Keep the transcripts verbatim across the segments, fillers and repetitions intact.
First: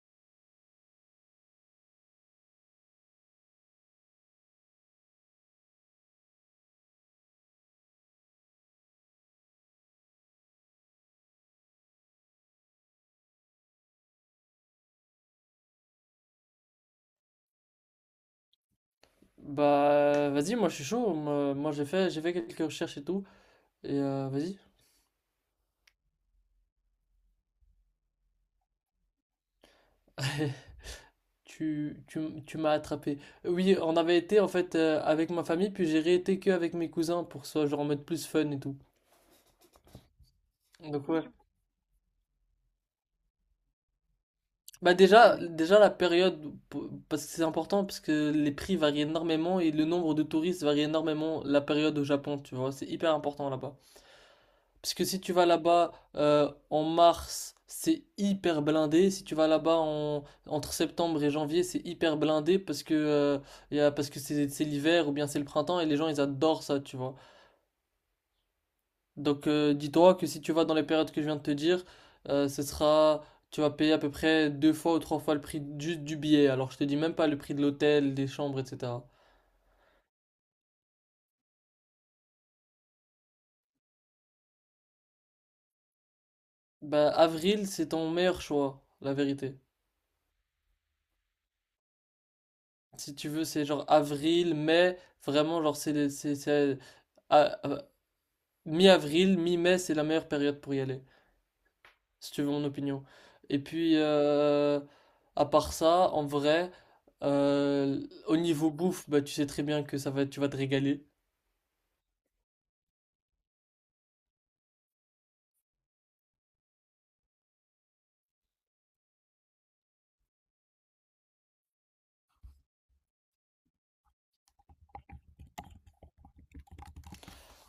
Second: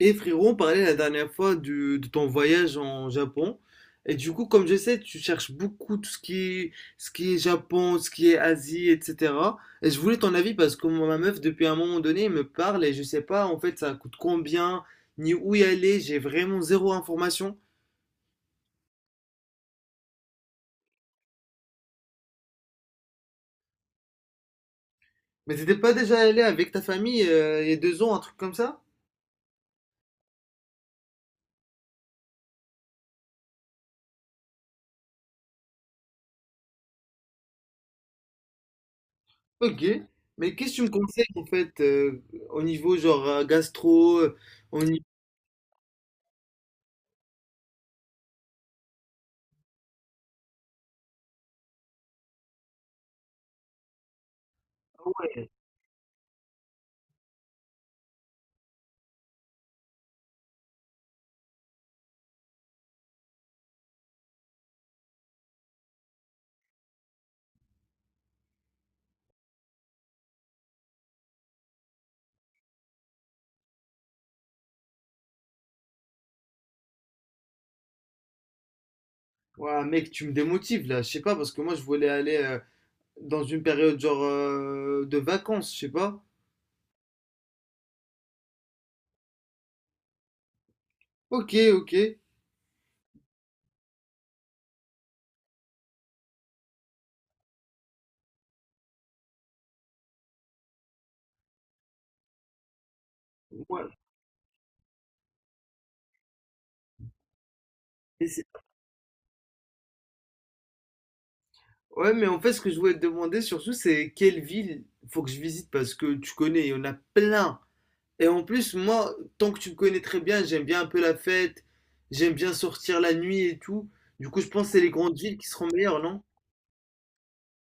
Et frérot, on parlait la dernière fois du- de ton voyage en Japon. Et du coup, comme je sais, tu cherches beaucoup tout ce qui est, ce qui est Japon, ce qui est Asie, et cetera. Et je voulais ton avis parce que moi, ma meuf, depuis un moment donné, elle me parle et je sais pas en fait ça coûte combien, ni où y aller. J'ai vraiment zéro information. Bah, vas-y, moi je suis chaud. Moi, moi, j'ai fait, j'ai fait quelques recherches et tout. Et euh, vas-y. Mais t'étais pas déjà allé avec ta famille euh, il y a deux ans, un truc comme ça? Tu, tu, m- tu m'as attrapé. Oui, on avait été en fait euh, avec ma famille, puis j'ai réété que avec mes cousins pour que ce soit genre en mode plus fun et tout. Ok. Mais qu'est-ce que tu me Donc ouais. conseilles en fait, euh, au niveau genre, euh, gastro, euh, au Bah niveau... déjà, déjà la période, pour- parce que c'est important, parce que les prix varient énormément et le nombre de touristes varie énormément la période au Japon, tu vois. C'est hyper important là-bas. Parce que si tu vas là-bas euh, en mars, c'est hyper blindé. Si tu vas là-bas en, entre septembre et janvier, c'est hyper blindé parce que, euh, y a- parce que c'est c'est l'hiver ou bien c'est le printemps et les gens ils adorent ça, tu vois. Donc euh, dis-toi que si tu vas dans les périodes que je viens de te dire, euh, ce sera, tu vas payer à peu près deux fois ou trois fois le prix juste du billet. Alors je te dis même pas le prix de l'hôtel, des chambres, et cetera. Ouais, mec, tu me démotives là, je sais pas, parce que moi je voulais aller, euh, dans une période genre, euh, de vacances, je sais pas. Bah avril, c'est ton meilleur choix, la vérité. Ok, ok. Si tu veux, c'est genre avril, mai, vraiment, genre, c'est, les- c'est, c'est- à- à- mi-avril, mi-mai, c'est la meilleure période pour y aller, si tu veux mon opinion. Et Ouais. puis, euh, à part ça, en vrai, euh, Et au c'est- niveau bouffe, bah, tu sais très bien que ça va, tu vas te régaler. ouais, mais en fait, ce que je voulais te demander surtout, c'est quelle ville faut que je visite parce que tu connais, il y en a plein. Et en plus, moi, tant que tu me connais très bien, j'aime bien un peu la fête, j'aime bien sortir la nuit et tout. Du coup, je pense que c'est les grandes villes qui seront meilleures, non?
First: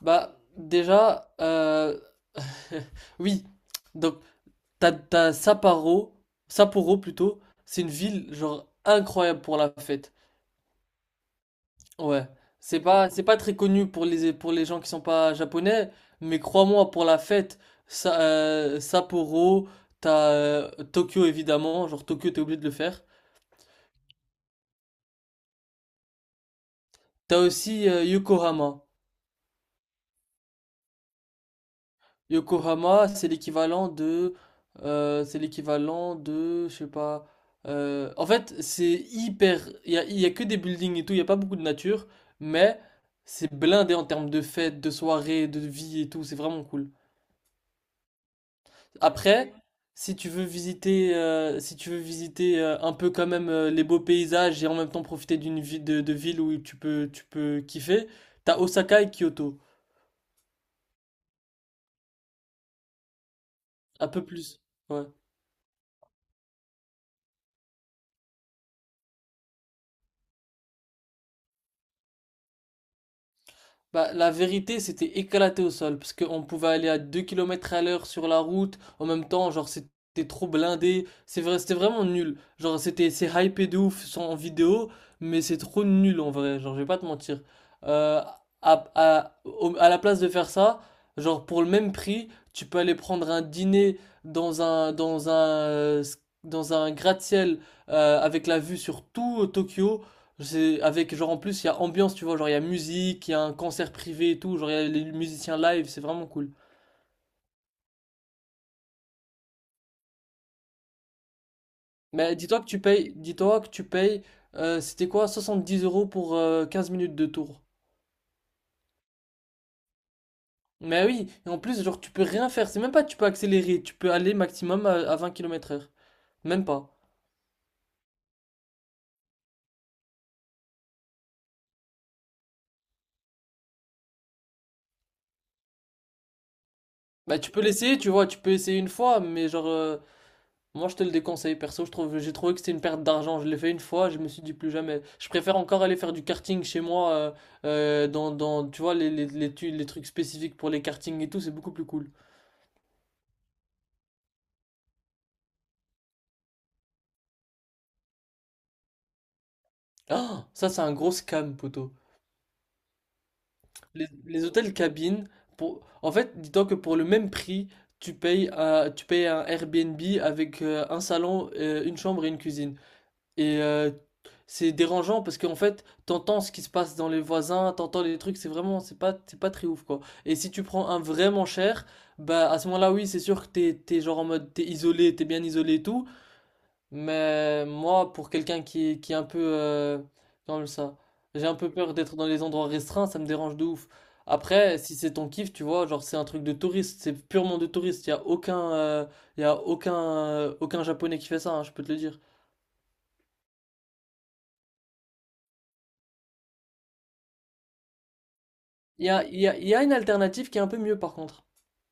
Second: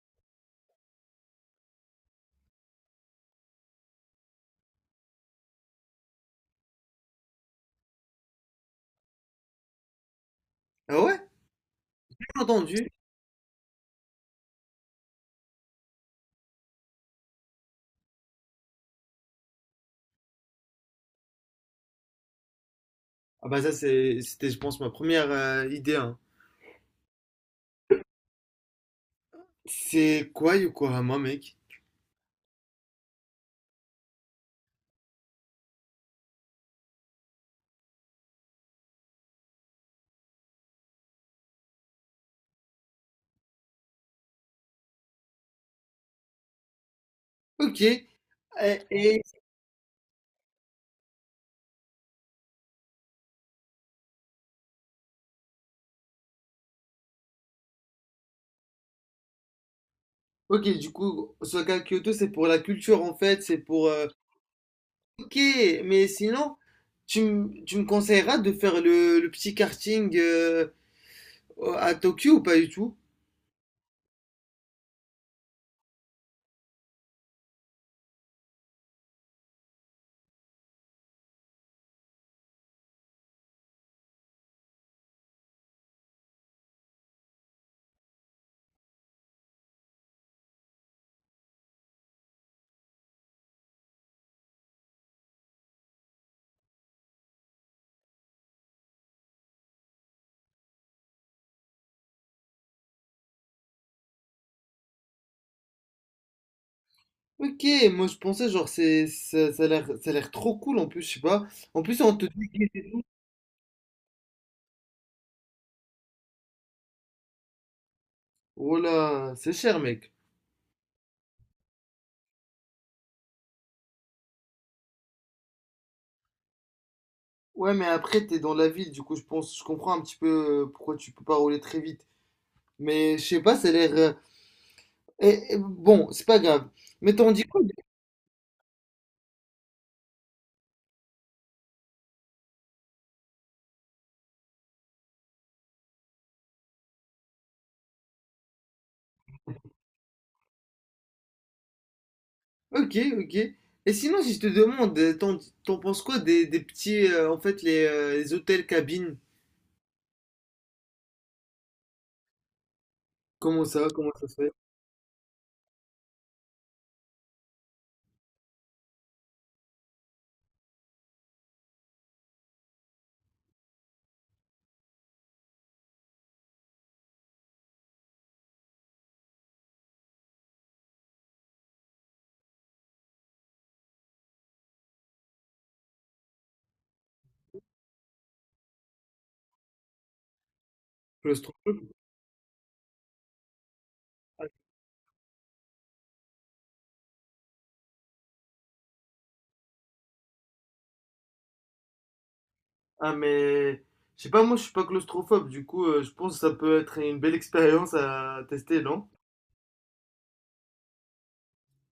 Bah, déjà, euh, oui, donc, t'as, t'as Sapporo, Sapporo plutôt, c'est une ville, genre, incroyable pour la fête. Ah ouais? Ouais, Bien c'est entendu. pas c'est pas très connu pour les pour les gens qui sont pas japonais, mais crois-moi pour la fête, ça, euh, Sapporo, t'as euh, Tokyo évidemment, genre Tokyo t'es obligé de le faire. Ah bah ça, c'est- c'était, je pense, ma première euh, idée, hein. T'as aussi euh, Yokohama. C'est quoi Yokohama, mec? Yokohama, c'est l'équivalent de euh, c'est l'équivalent de je sais pas euh, en fait, c'est hyper il y a, il y a que des buildings et tout, il y a pas beaucoup de nature, mais c'est blindé en termes de fêtes, de soirées, de vie et tout, c'est vraiment cool. Ok. Et, et- Après, si tu veux visiter, euh, si tu veux visiter euh, un peu quand même euh, les beaux paysages et en même temps profiter d'une vie de, de ville où tu peux, tu peux kiffer, t'as Osaka et Kyoto. ok, du coup, Osaka Kyoto, c'est pour la culture en fait, c'est pour. Euh. Un peu plus. Ouais. Ok, mais sinon, tu, m- tu me conseilleras de faire le, le petit karting euh, à Tokyo ou pas du tout? Bah, la vérité, c'était éclaté au sol, parce qu'on pouvait aller à deux kilomètres à l'heure sur la route, en même temps, genre, c'était trop blindé, c'est vrai, c'était vraiment nul. Genre, c'était, c'est hypé de ouf sans- en vidéo, mais c'est trop nul en vrai, genre, je vais pas te mentir. Euh, à, à, au- à la place de faire ça, genre, pour le même prix, tu peux aller prendre un dîner dans un, dans un, euh, s- dans un gratte-ciel, euh, avec la vue sur tout euh, Tokyo, c'est avec genre en plus il y a ambiance, tu vois, genre il y a musique, il y a un concert privé et tout, genre il y a les musiciens live, c'est vraiment cool. Ok, moi je pensais genre c'est ça, ça a l'air ça a l'air trop cool en plus, je sais pas. En plus on te Mais dit dis-toi que tu que- payes, dis-toi que tu payes, euh, c'était quoi, soixante-dix euros pour euh, quinze minutes de tour. Oh là, c'est cher mec. Mais oui, et en plus genre tu peux rien faire, c'est même pas que tu peux accélérer, tu peux aller maximum à, à vingt kilomètres à l'heure, même pas. Ouais, mais après t'es dans la ville, du coup je pense je comprends un petit peu, euh, pourquoi tu peux pas rouler très vite. Mais je sais pas, ça a l'air, euh, eh, eh, bon, c'est pas grave. Mais t'en Bah dis tu quoi. peux l'essayer, tu vois, tu peux essayer une fois, mais genre euh, moi, je te le déconseille, perso. Je trouve, j'ai trouvé que c'était une perte d'argent. Je l'ai fait une fois, je me suis dit plus jamais. Je préfère encore aller faire du karting chez moi, euh, euh, dans, dans, tu vois, les, les, les, tu- les trucs spécifiques pour les kartings et tout, c'est beaucoup plus cool. Ok, ok. Et sinon, si je te demande, euh, t'en t'en penses quoi des, des petits, euh, en fait, les, euh, les hôtels cabines? Ah, ça, c'est un gros scam, poteau. Comment ça, Les, comment ça se les fait? hôtels cabines, pour... en fait, dis-toi que pour le même prix, tu payes, euh, tu payes un Airbnb avec euh, un salon, euh, une chambre et une cuisine. Et euh, c'est dérangeant parce qu'en fait, t'entends ce qui se passe dans les voisins, t'entends les trucs, c'est vraiment, c'est pas, c'est pas très ouf quoi. Et si tu prends un vraiment cher, bah à ce moment-là, oui, c'est sûr que t'es, t'es genre en mode, t'es isolé, t'es bien isolé et tout. Mais moi, pour quelqu'un qui, est- qui est un peu, euh, comme ça, j'ai un peu Claustrophobe? peur d'être dans les endroits restreints, ça me dérange de ouf. Après, si c'est ton kiff, tu vois, genre c'est un truc de touriste, c'est purement de touriste, y a aucun, euh, y a aucun, euh, aucun japonais qui fait ça, hein, je peux te le dire. Ah, mais je sais pas, moi je suis pas claustrophobe, du coup, euh, je pense que ça peut être une belle expérience à tester, Il non? y a, il y a- il y a une alternative qui est un peu mieux par contre.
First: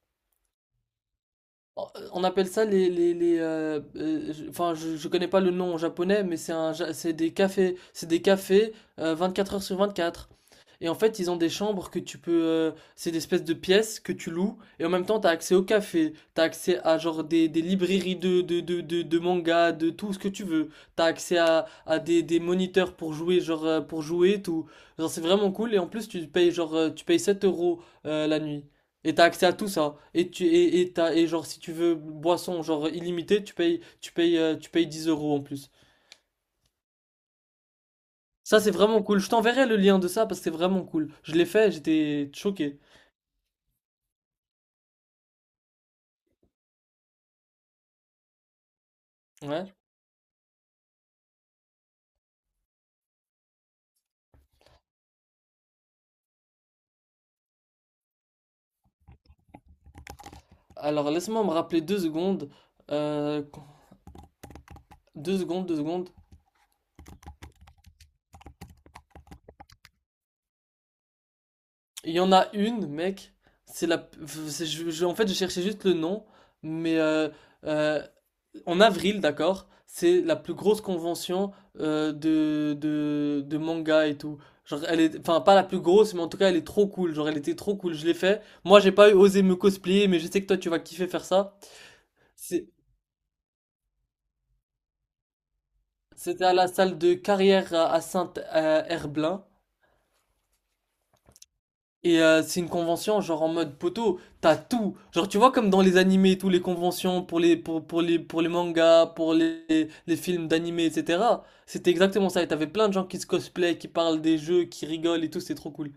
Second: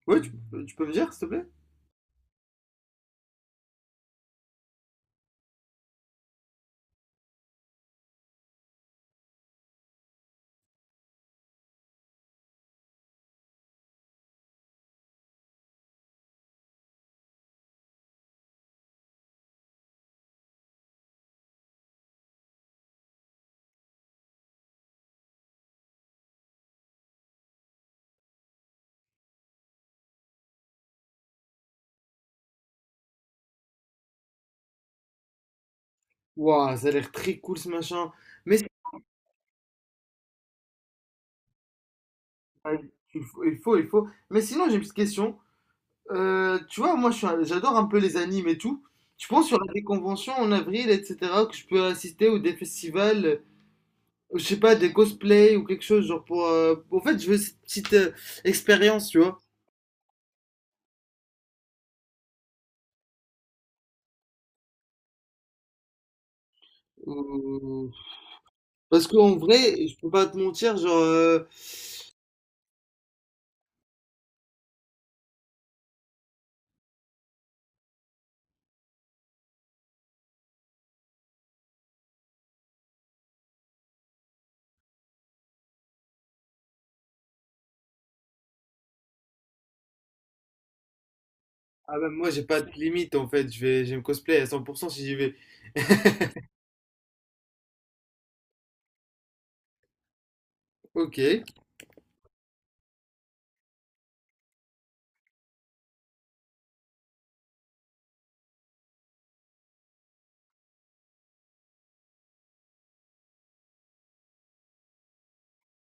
Ouais, tu, tu peux me dire, s'il te plaît? Oh, euh, On appelle ça les, les, les euh, euh, je- enfin je, je connais pas le nom en japonais, mais c'est un ja- c'est des cafés c'est des cafés euh, vingt-quatre heures sur vingt-quatre. Et en fait, ils ont des chambres que tu peux euh, c'est des espèces de pièces que tu loues et en même temps tu as accès au café, tu as accès à genre des, des librairies de de de de, de manga, de tout ce que tu veux. Tu as accès à, à des, des moniteurs pour jouer genre euh, pour jouer tout. Genre c'est vraiment cool et en plus tu payes genre euh, tu payes sept euros euh, la nuit. Et t'as accès à tout ça. Et tu et, et t'as- et genre si tu veux boisson genre illimitée, tu payes tu payes euh, tu payes dix euros en plus. Waouh, ça a l'air très cool ce machin. Mais Ça c'est- c'est vraiment cool. Je t'enverrai le lien de ça parce que c'est vraiment cool. Je l'ai fait, j'étais choqué. il faut, il faut, il faut. Mais sinon, j'ai une petite question. Euh, tu vois, moi, je suis un- j'adore un peu les animes et tout. Tu penses qu'il y aura Ouais. des conventions en avril, et cetera, que je peux assister ou des festivals, euh, je sais pas, des cosplays ou quelque chose, genre pour. Euh. En fait, je veux cette petite euh, expérience, tu vois. Alors laisse-moi me rappeler deux secondes. Euh, deux secondes, deux secondes. Euh. Parce qu'en vrai, je peux pas te mentir, genre. Euh. Il y en a une, mec. C'est la. C'est- je- je- En fait, je cherchais juste le nom, mais euh, euh, en avril, d'accord, c'est la plus grosse convention euh, de, de, de manga et tout. Genre, elle est, enfin, pas la plus grosse, mais en tout cas, elle est trop cool. Genre, elle était trop cool, je l'ai fait. Moi, j'ai pas osé me cosplayer, mais je sais que toi, tu vas kiffer faire ça. Ah bah, moi, j'ai pas C'est- de limite en fait, je vais, je vais me cosplayer à cent pour cent si j'y vais. C'était à la salle de carrière à à Saint-Herblain. Ok. Et euh, c'est une convention genre en mode poteau, t'as tout. Genre tu vois comme dans les animés, tous les conventions pour les pour, pour les pour les mangas, pour les, les films d'animés, et cetera. C'était exactement ça. Et t'avais plein de gens qui se cosplay, qui parlent des jeux, qui rigolent et tout, c'est trop cool.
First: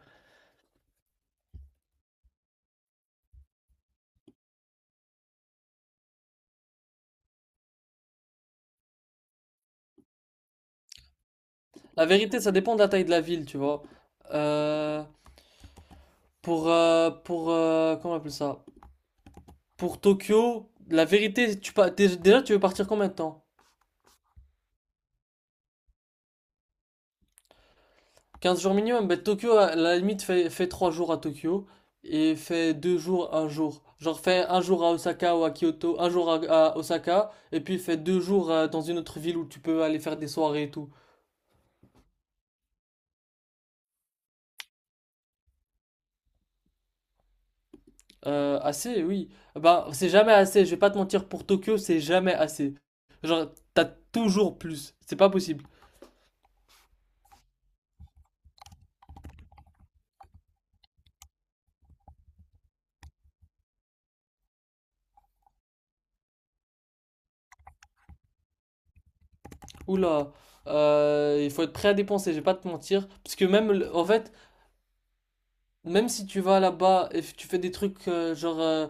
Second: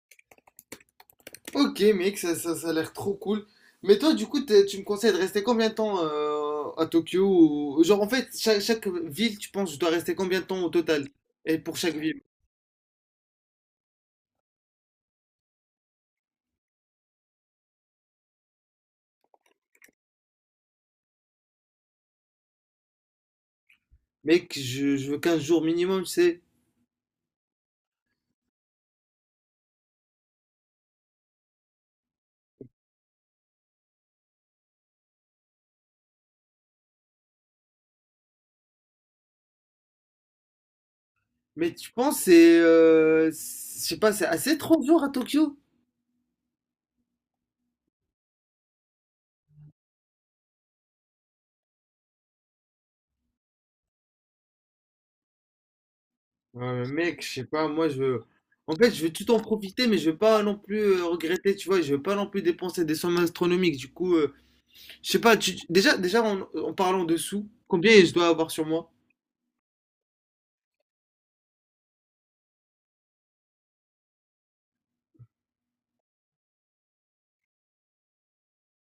Ok, mec, ça, ça, ça a l'air trop cool. Mais toi, du coup, t'es- tu me conseilles de rester combien de temps euh, à Tokyo ou- Genre, en fait, chaque, chaque ville, tu penses, je dois rester combien de temps au total? Et pour chaque La ville? vérité, ça dépend de la taille de la ville, tu vois. Euh, pour euh, pour euh, comment on appelle ça? Pour Tokyo, la vérité, tu pas déjà tu veux partir combien de temps? Mec, je, je veux quinze jours minimum, tu sais. Quinze jours minimum, bah, Tokyo, à la limite, fait, fait trois jours à Tokyo et fait deux jours, un jour. Genre, fait un jour à Osaka ou à Kyoto, un jour à, à Osaka, et puis fait deux jours euh, dans une autre ville où tu peux aller faire des soirées et tout. Mais tu penses, c'est. euh, c'est- je sais pas, c'est assez trente jours à Tokyo? Euh, assez, oui. Bah, c'est jamais assez, je vais pas te mentir, pour Tokyo, c'est jamais assez. Genre, t'as toujours plus, c'est pas possible. Ouais, mais mec, je sais pas, moi, je veux. En fait, je veux tout en profiter, mais je veux pas non plus, euh, regretter, tu vois. Je veux pas non plus dépenser des sommes astronomiques. Du coup, euh, je sais pas, tu- tu- déjà, déjà en, en parlant de sous, combien je dois avoir sur moi? Oula, euh, il faut être prêt à dépenser, je vais pas te mentir, parce que même, le- en fait, même si tu vas là-bas et f- tu fais des trucs euh, genre. euh,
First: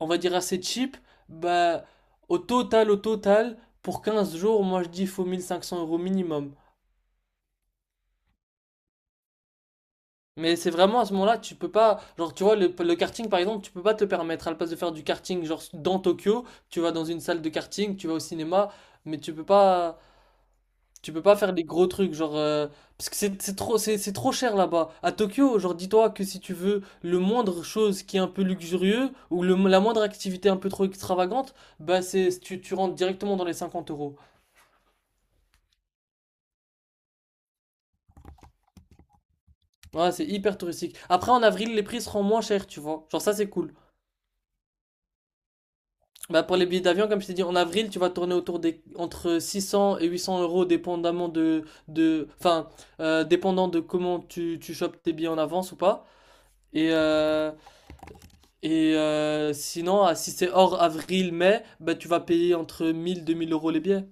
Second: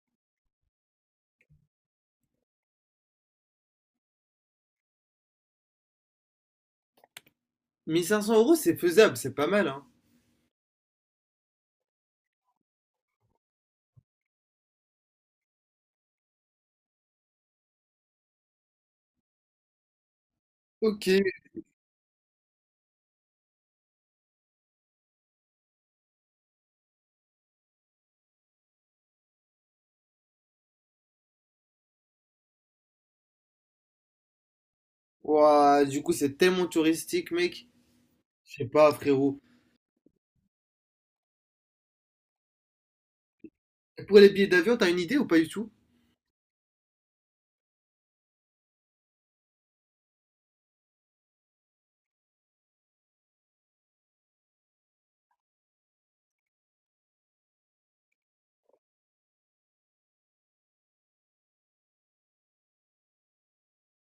on va dire assez cheap, bah, au total, au total, pour quinze jours, moi je dis il faut mille cinq cents euros minimum. Mille cinq cents euros, c'est faisable, c'est pas mal, hein. Mais c'est vraiment à ce moment-là, tu peux pas, genre tu vois, le, le karting par exemple, tu peux pas te le permettre, à la place de faire du karting, genre dans Tokyo, tu vas dans une salle de karting, tu vas au cinéma, mais tu peux pas, Ok. tu peux pas faire des gros trucs, genre, euh, parce que c'est c'est trop, c'est c'est trop cher là-bas. À Tokyo, genre dis-toi que si tu veux le moindre chose qui est un peu luxurieux, ou le, la moindre activité un peu trop extravagante, bah c'est, tu, tu rentres directement dans les cinquante euros. Ouah, du coup, c'est tellement touristique, mec. Je sais pas, frérot. Ouais, c'est hyper touristique. Après, en avril, les prix seront moins chers, tu vois. Genre, ça, c'est cool. Et pour les billets d'avion, t'as une idée ou pas du tout? Bah, pour les billets d'avion, comme je t'ai dit, en avril, tu vas tourner autour des entre six cents et huit cents euros, dépendamment de, de, enfin, euh, dépendant de comment tu, tu chopes tes billets en avance ou pas. Et, euh, et euh, sinon, ah, si c'est hors avril, mai, bah, tu vas payer entre mille deux mille euros les billets.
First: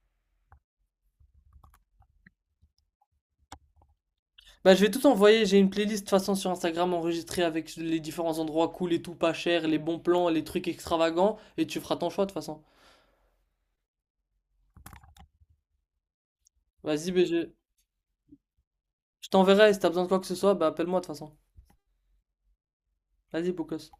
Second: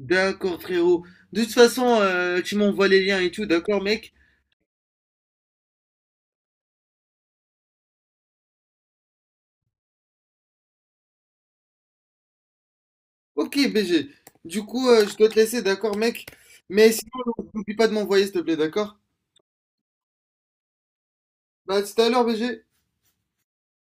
D'accord, frérot. De toute façon, euh, tu m'envoies les liens et tout, d'accord, mec? Bah, je vais tout envoyer. J'ai une playlist, de toute façon, sur Instagram enregistrée avec les différents endroits cool et tout pas cher, les bons plans, les trucs extravagants, et tu feras ton choix, de toute façon. Ok, B G. Du coup, euh, je dois te laisser, d'accord, mec? Mais sinon, Vas-y, B G. n'oublie pas de m'envoyer, s'il te plaît, d'accord? Je t'enverrai, si t'as besoin de quoi que ce soit, bah appelle-moi de toute façon. Bah, à tout à l'heure, B G. Vas-y, beau gosse.